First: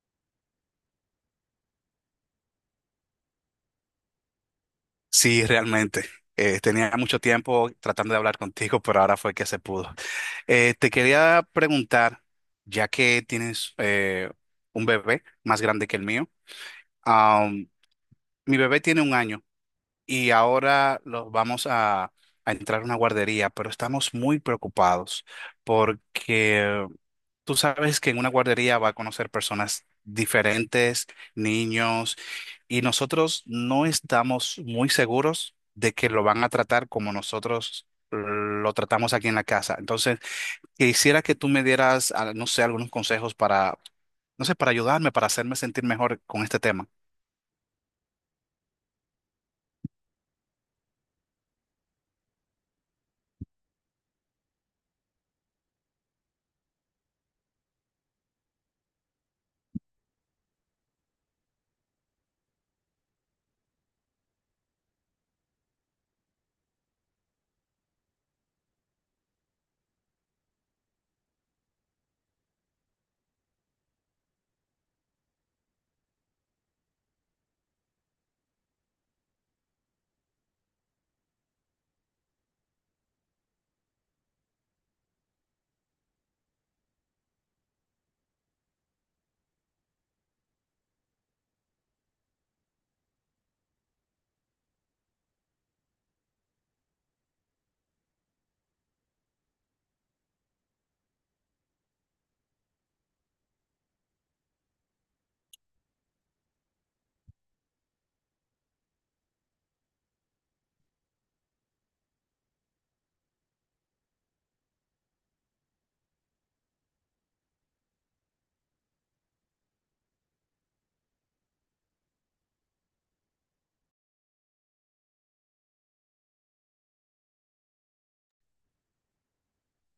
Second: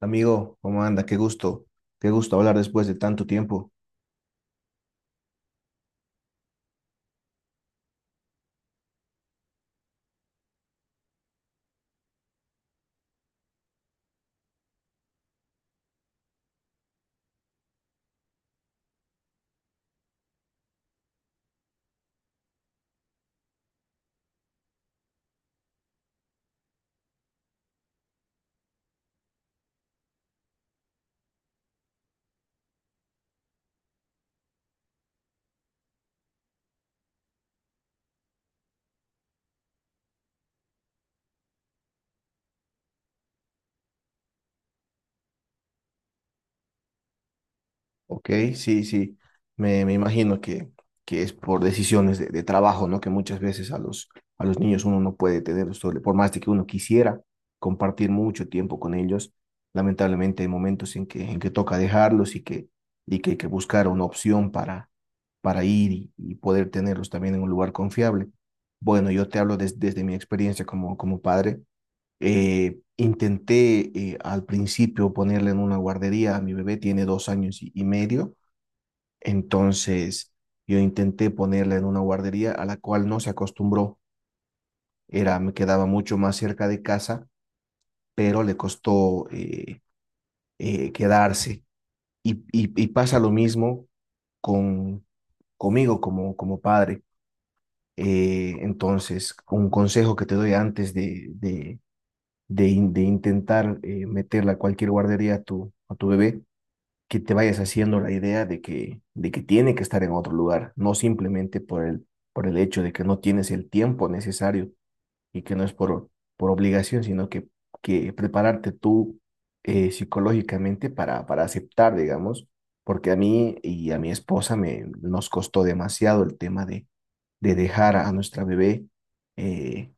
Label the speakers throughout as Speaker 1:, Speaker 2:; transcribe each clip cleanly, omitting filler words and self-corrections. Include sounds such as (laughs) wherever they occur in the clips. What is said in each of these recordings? Speaker 1: Amigo, ¿cómo anda? Qué gusto hablar después de tanto tiempo.
Speaker 2: Sí, realmente. Tenía mucho tiempo tratando de hablar contigo, pero ahora fue que se pudo. Te quería preguntar, ya que tienes un bebé más grande que el mío, am, mi bebé tiene un año y ahora lo vamos a entrar a una guardería, pero estamos muy preocupados porque tú sabes que en una guardería va a conocer personas diferentes, niños, y nosotros no estamos muy seguros de que lo van a tratar como nosotros lo tratamos aquí en la casa. Entonces, quisiera que tú me dieras, no sé, algunos consejos para, no sé, para ayudarme, para hacerme sentir mejor con este tema.
Speaker 1: Ok, sí, sí, me imagino que es por decisiones de trabajo, ¿no? Que muchas veces a a los niños uno no puede tener, por más de que uno quisiera compartir mucho tiempo con ellos, lamentablemente hay momentos en en que toca dejarlos y que hay que buscar una opción para ir y poder tenerlos también en un lugar confiable. Bueno, yo te hablo desde mi experiencia como, como padre. Intenté al principio ponerle en una guardería. Mi bebé tiene dos años y medio, entonces yo intenté ponerle en una guardería a la cual no se acostumbró, era, me quedaba mucho más cerca de casa, pero le costó quedarse. Y pasa lo mismo con, conmigo como, como padre. Entonces, un consejo que te doy antes de intentar meterla a cualquier guardería a a tu bebé, que te vayas haciendo la idea de de que tiene que estar en otro lugar, no simplemente por por el hecho de que no tienes el tiempo necesario y que no es por obligación, que prepararte tú psicológicamente para aceptar, digamos, porque a mí y a mi esposa me, nos costó demasiado el tema de dejar a nuestra bebé eh,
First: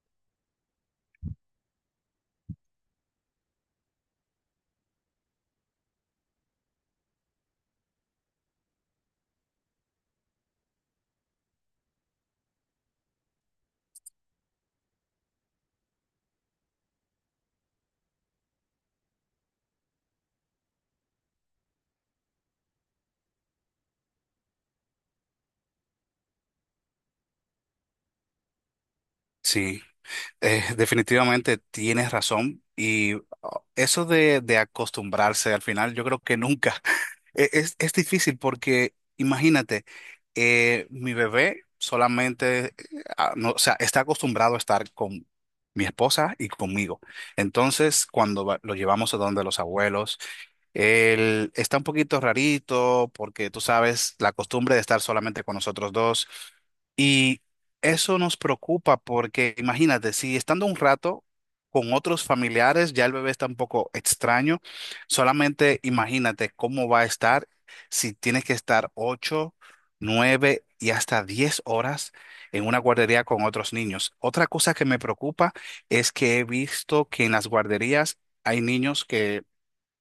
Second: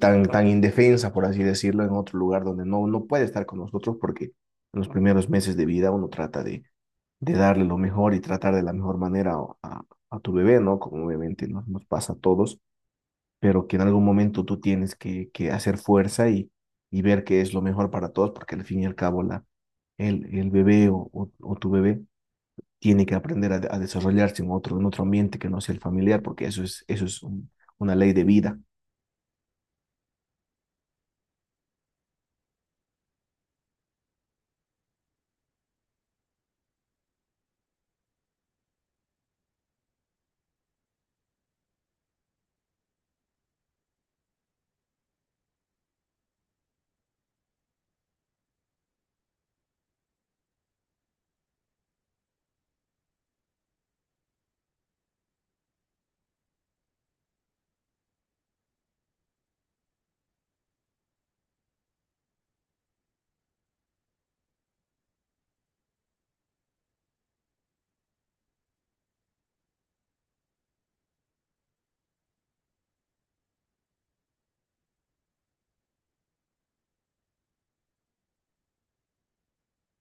Speaker 1: tan, tan indefensa, por así decirlo, en otro lugar donde no, no puede estar con nosotros porque en los primeros meses de vida uno trata de darle lo mejor y tratar de la mejor manera a, a tu bebé, ¿no? Como obviamente nos, nos pasa a todos, pero que en algún momento tú tienes que hacer fuerza y ver qué es lo mejor para todos porque al fin y al cabo el bebé o tu bebé tiene que aprender a desarrollarse en otro ambiente que no sea el familiar, porque eso es una ley de vida.
Speaker 2: Sí. Definitivamente tienes razón y oh, eso de acostumbrarse al final. Yo creo que nunca (laughs) es difícil porque imagínate, mi bebé solamente, no, o sea, está acostumbrado a estar con mi esposa y conmigo. Entonces, cuando lo llevamos a donde los abuelos, él está un poquito rarito porque tú sabes la costumbre de estar solamente con nosotros dos. Y eso nos preocupa porque imagínate, si estando un rato con otros familiares ya el bebé está un poco extraño, solamente imagínate cómo va a estar si tienes que estar 8, 9 y hasta 10 horas en una guardería con otros niños. Otra cosa que me preocupa es que he visto que en las guarderías hay niños que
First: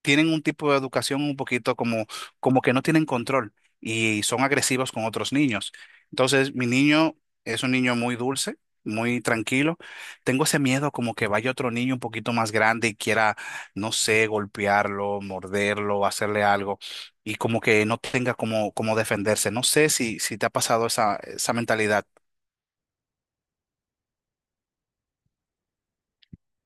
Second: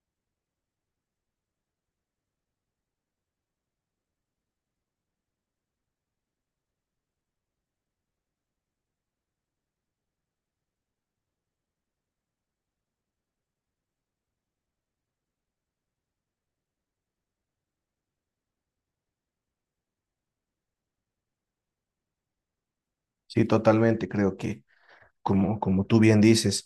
Speaker 2: tienen un tipo de educación un poquito como, como que no tienen control y son agresivos con otros niños. Entonces, mi niño es un niño muy dulce, muy tranquilo. Tengo ese miedo como que vaya otro niño un poquito más grande y quiera, no sé, golpearlo, morderlo, hacerle algo y como que no tenga como defenderse. No sé si te ha pasado esa mentalidad.
Speaker 1: Sí, totalmente, creo que como, como tú bien dices,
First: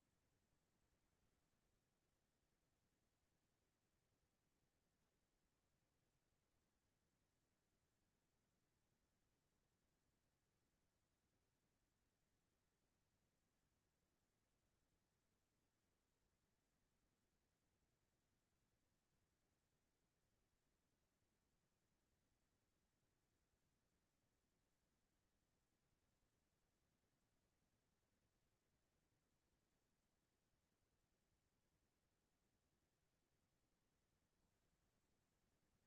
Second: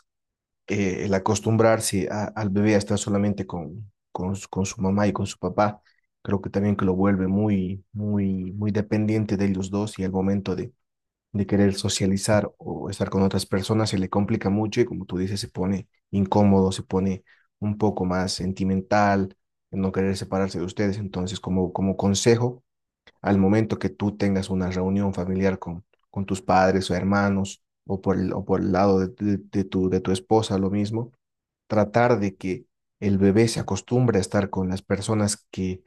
Speaker 1: el acostumbrarse al bebé a estar solamente con, con su mamá y con su papá, creo que también que lo vuelve muy, muy, muy dependiente de ellos dos y al momento de querer socializar o estar con otras personas, se le complica mucho y como tú dices, se pone incómodo, se pone un poco más sentimental, no querer separarse de ustedes. Entonces, como, como consejo, al momento que tú tengas una reunión familiar con tus padres o hermanos, o por o por el lado de de tu esposa, lo mismo, tratar de que el bebé se acostumbre a estar con las personas que,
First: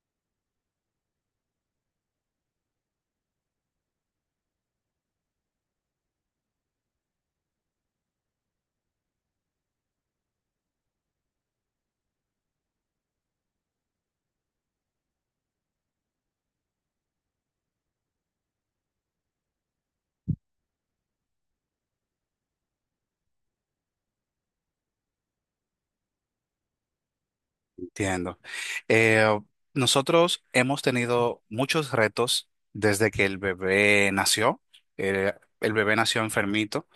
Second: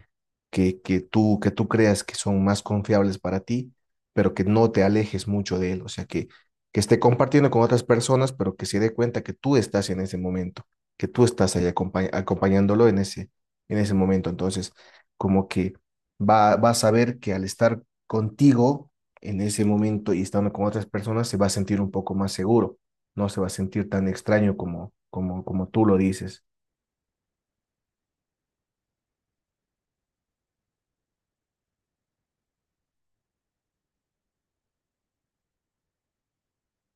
Speaker 1: que, que que tú creas que son más confiables para ti, pero que no te alejes mucho de él, o sea, que esté compartiendo con otras personas, pero que se dé cuenta que tú estás en ese momento, que tú estás ahí acompañándolo en ese momento. Entonces, como que va a saber que al estar contigo en ese momento y estando con otras personas, se va a sentir un poco más seguro, no se va a sentir tan extraño como, como, como tú lo dices.
Speaker 2: Entiendo. Eh, Nosotros hemos tenido muchos retos desde que el bebé nació. Eh, el bebé nació enfermito.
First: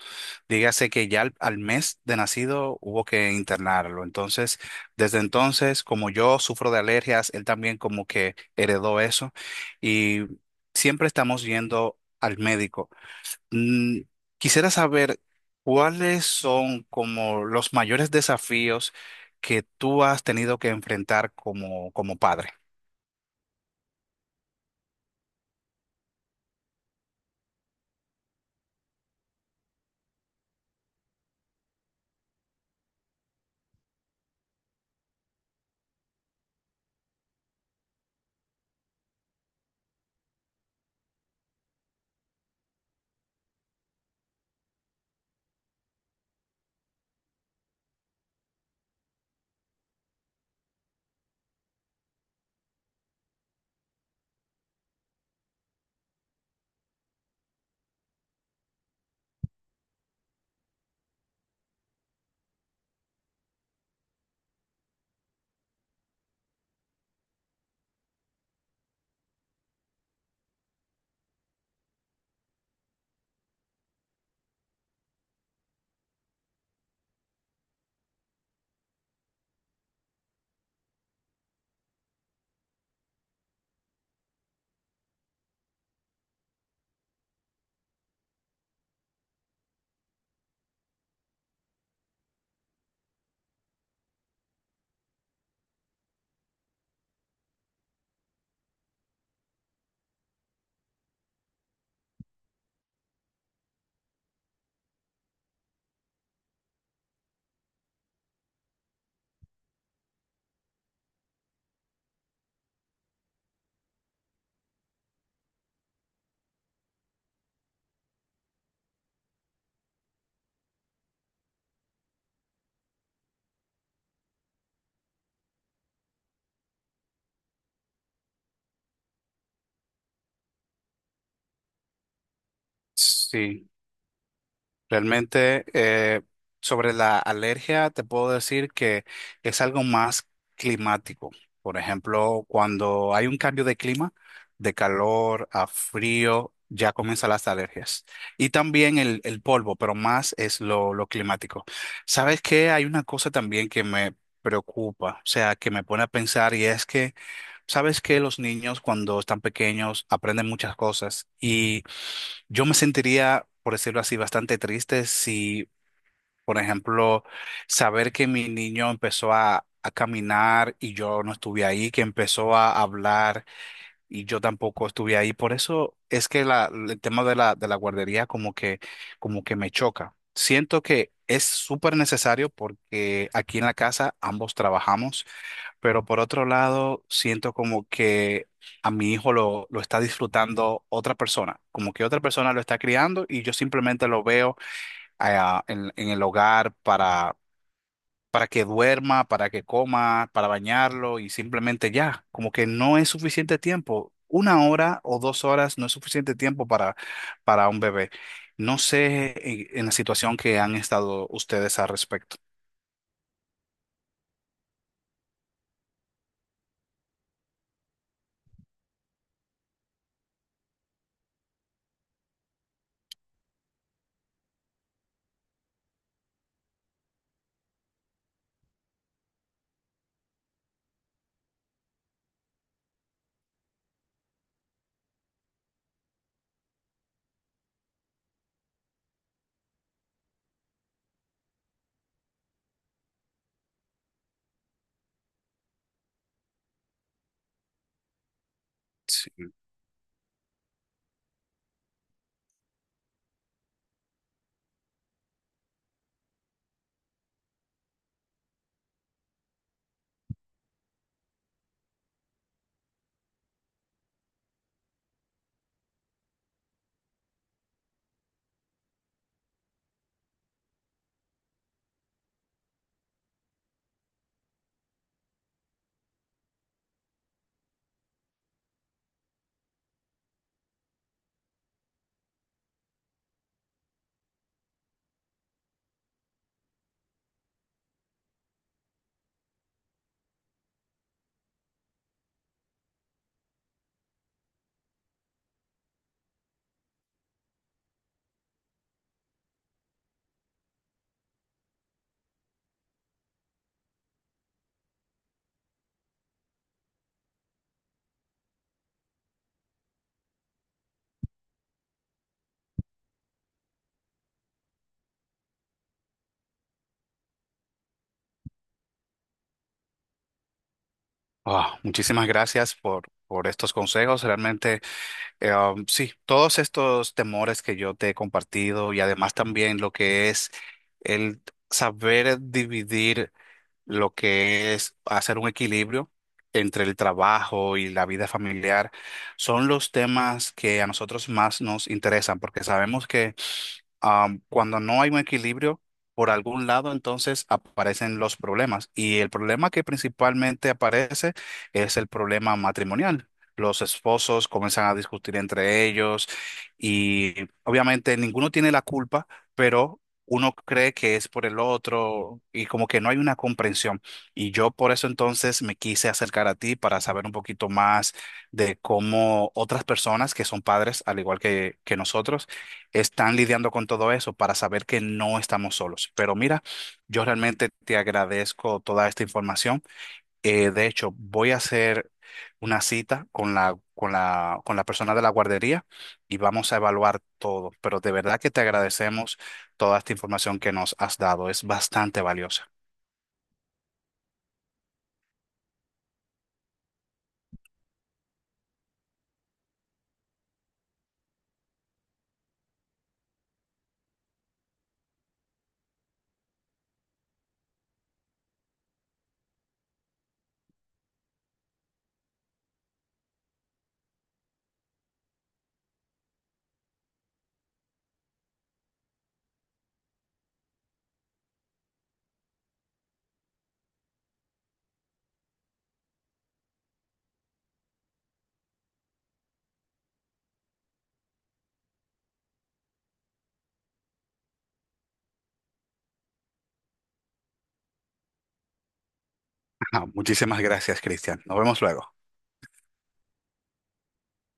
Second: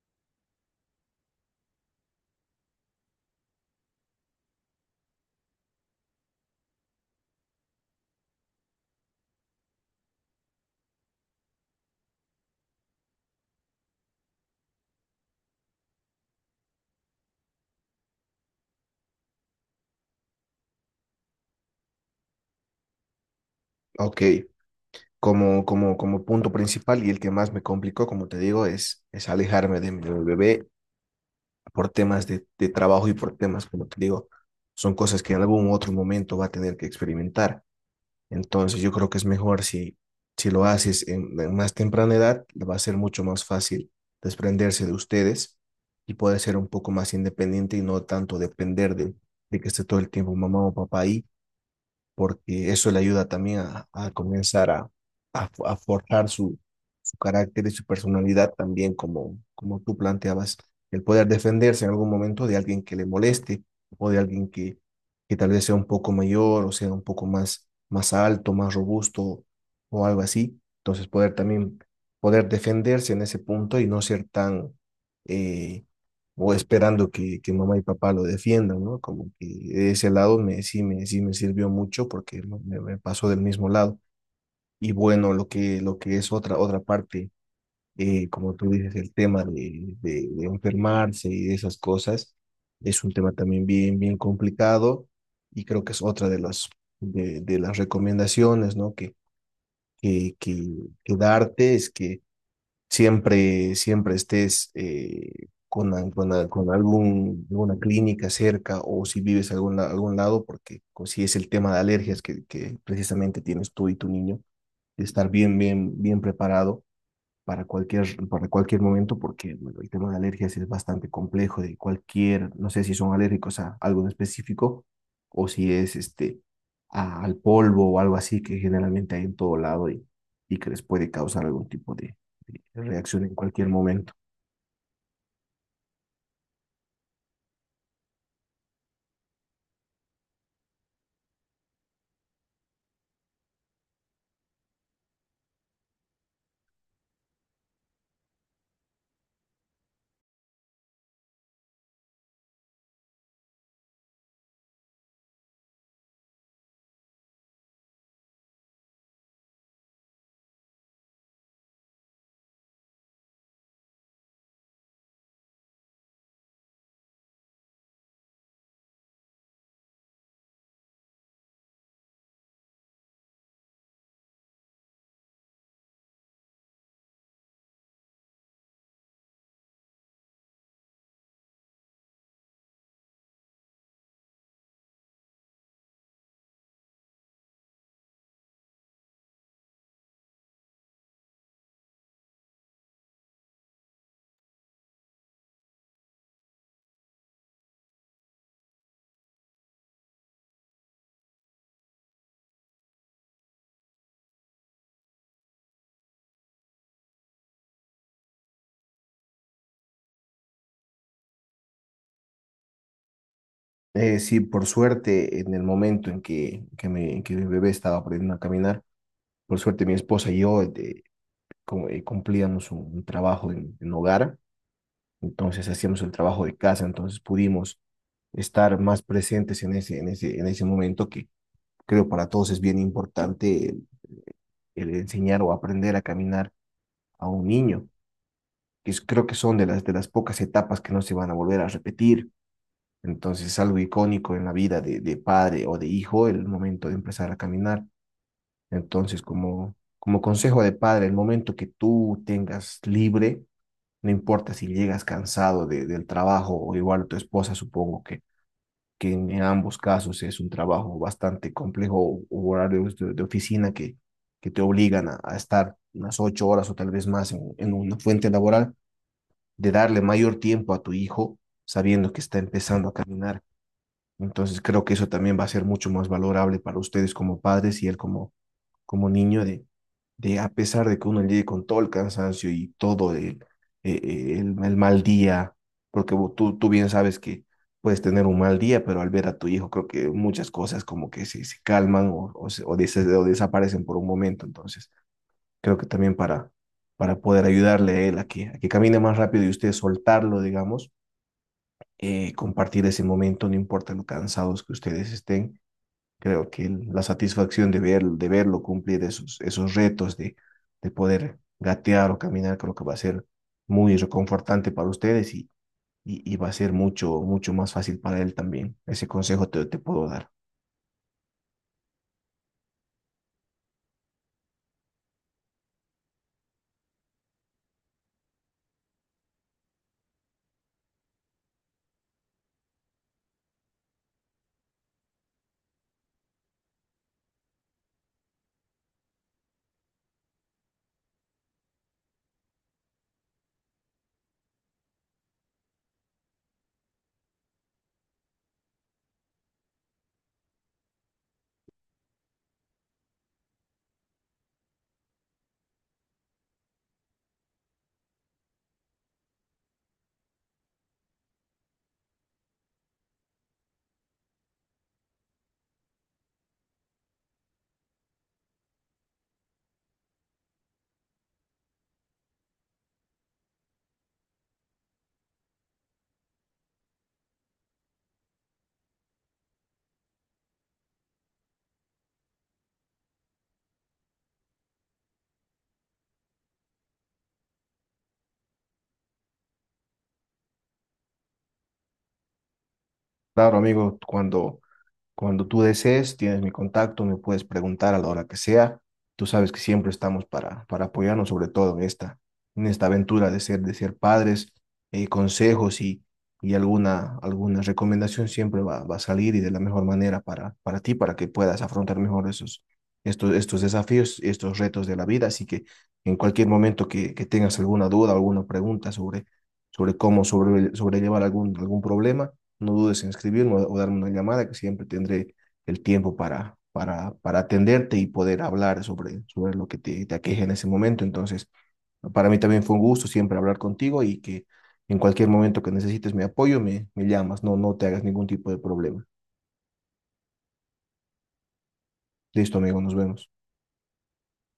Speaker 2: Dígase que ya al mes de nacido hubo que internarlo. Entonces, desde entonces, como yo sufro de alergias, él también como que heredó eso. Y siempre estamos yendo al médico. Mm, Quisiera saber cuáles son como los mayores desafíos que tú has tenido que enfrentar como, como padre.
Speaker 1: Ok, como, como, como punto principal y el que más me complicó, como te digo, es alejarme de mi bebé por temas de trabajo y por temas, como te digo, son cosas que en algún otro momento va a tener que experimentar. Entonces yo creo que es mejor si, si lo haces en más temprana edad, le va a ser mucho más fácil desprenderse de ustedes y poder ser un poco más independiente y no tanto depender de que esté todo el tiempo mamá o papá ahí porque eso le ayuda también a comenzar a, a forjar su, su carácter y su personalidad también, como, como tú planteabas, el poder defenderse en algún momento de alguien que le moleste o de alguien que tal vez sea un poco mayor o sea un poco más, más alto, más robusto o algo así. Entonces poder también poder defenderse en ese punto y no ser tan eh, o esperando que mamá y papá lo defiendan, ¿no? Como que de ese lado me, sí, me, sí me sirvió mucho porque me, me pasó del mismo lado. Y bueno, lo que es otra, otra parte, como tú dices, el tema de enfermarse y de esas cosas, es un tema también bien, bien complicado y creo que es otra de de las recomendaciones, ¿no? Que, que, que darte es que siempre, siempre estés con algún, alguna clínica cerca o si vives algún, algún lado, porque si es el tema de alergias que precisamente tienes tú y tu niño, de estar bien, bien, bien preparado para cualquier momento, porque bueno, el tema de alergias es bastante complejo, de cualquier, no sé si son alérgicos a algo en específico o si es este, al polvo o algo así que generalmente hay en todo lado y que les puede causar algún tipo de reacción en cualquier
Speaker 2: Sí.
Speaker 1: momento.
Speaker 2: Realmente, sobre la alergia, te puedo decir que es algo más climático. Por ejemplo, cuando hay un cambio de clima, de calor a frío, ya comienzan las alergias. Y también el polvo, pero más es lo climático. ¿Sabes qué? Hay una cosa también que me preocupa, o sea, que me pone a pensar, y es que sabes que los niños cuando están pequeños aprenden muchas cosas y yo me sentiría, por decirlo así, bastante triste si, por ejemplo, saber que mi niño empezó a caminar y yo no estuve ahí, que empezó a hablar y yo tampoco estuve ahí. Por eso es que el tema de la guardería como que me choca. Siento que es súper necesario porque aquí en la casa ambos trabajamos. Pero por otro lado, siento como que a mi hijo lo está disfrutando otra persona, como que otra persona lo está criando y yo simplemente lo veo ah, en el hogar para, que duerma, para que coma, para bañarlo, y simplemente ya, como que no es suficiente tiempo. Una hora o 2 horas no es suficiente tiempo para un bebé. No sé en la situación que han estado ustedes al respecto.
Speaker 1: Sí, por suerte, en el momento en en que mi bebé estaba aprendiendo a caminar, por suerte mi esposa y yo como, cumplíamos un trabajo en hogar, entonces hacíamos el trabajo de casa, entonces pudimos estar más presentes en ese, en ese, en ese momento que creo para todos es bien importante el enseñar o aprender a caminar a un niño, que creo que son de las pocas etapas que no se van a volver a repetir. Entonces es algo icónico en la vida de padre o de hijo el momento de empezar a caminar. Entonces,
Speaker 2: Sí.
Speaker 1: como, como consejo de padre, el momento que tú tengas libre, no importa si llegas cansado del trabajo o igual tu esposa, supongo que en ambos casos es un trabajo bastante complejo o horarios de oficina que te obligan a, estar unas 8 horas o tal vez más en una fuente laboral, de darle mayor tiempo a tu hijo sabiendo que está empezando a caminar. Entonces creo que eso también va a ser mucho más valorable para ustedes como padres y él como, como niño de a pesar de que uno llegue con todo el cansancio y todo el, el mal día, porque tú, tú bien sabes que puedes tener un mal día, pero al ver a tu hijo creo que muchas cosas como que se calman o, o desaparecen por un momento. Entonces creo que también para poder ayudarle a él a a que camine más rápido y usted soltarlo, digamos, compartir ese momento, no importa lo cansados que ustedes estén. Creo que la satisfacción de, ver, de verlo cumplir esos, esos retos, de poder gatear o caminar, creo que va a ser muy reconfortante para ustedes y va a ser mucho, mucho más fácil para él también. Ese consejo te puedo dar.
Speaker 2: Ah, muchísimas gracias por estos consejos. Realmente. Sí, todos estos temores que yo te he compartido, y además también lo que es el saber dividir, lo que es hacer un equilibrio entre el trabajo y la vida familiar, son los temas que a nosotros más nos interesan porque sabemos que, cuando no hay un equilibrio por algún lado, entonces aparecen los problemas. Y el problema que principalmente aparece es el problema matrimonial. Los esposos comienzan a discutir entre ellos y obviamente ninguno tiene la culpa, pero uno cree que es por el otro y como que no hay una comprensión. Y yo por eso entonces me quise acercar a ti para saber un poquito más de cómo otras personas que son padres, al igual que nosotros, están lidiando con todo eso, para saber que no estamos solos. Pero mira, yo realmente te agradezco toda esta información. De hecho, voy a hacer una cita con la, persona de la guardería y vamos a evaluar todo. Pero de verdad que te agradecemos toda esta información que nos has dado. Es bastante valiosa.
Speaker 1: Claro, amigo, cuando tú desees, tienes mi contacto, me puedes preguntar a la hora que sea. Tú sabes que siempre estamos para apoyarnos, sobre todo en esta aventura de ser padres. Eh, consejos y alguna, alguna recomendación siempre va a salir y de la mejor manera para ti, para que puedas afrontar mejor esos, estos, estos desafíos, estos retos de la vida. Así que en cualquier momento que tengas alguna duda, alguna pregunta sobre sobrellevar algún, algún problema, no dudes en escribirme o darme una llamada, que siempre tendré el tiempo para atenderte y poder hablar sobre, sobre lo que te aqueja en ese momento. Entonces, para mí también fue un gusto siempre hablar contigo y que en cualquier momento que necesites mi apoyo, me llamas, no, no te hagas ningún tipo de problema.
Speaker 2: (laughs) Muchísimas gracias, Cristian. Nos vemos luego.
Speaker 1: Listo, amigo, nos vemos.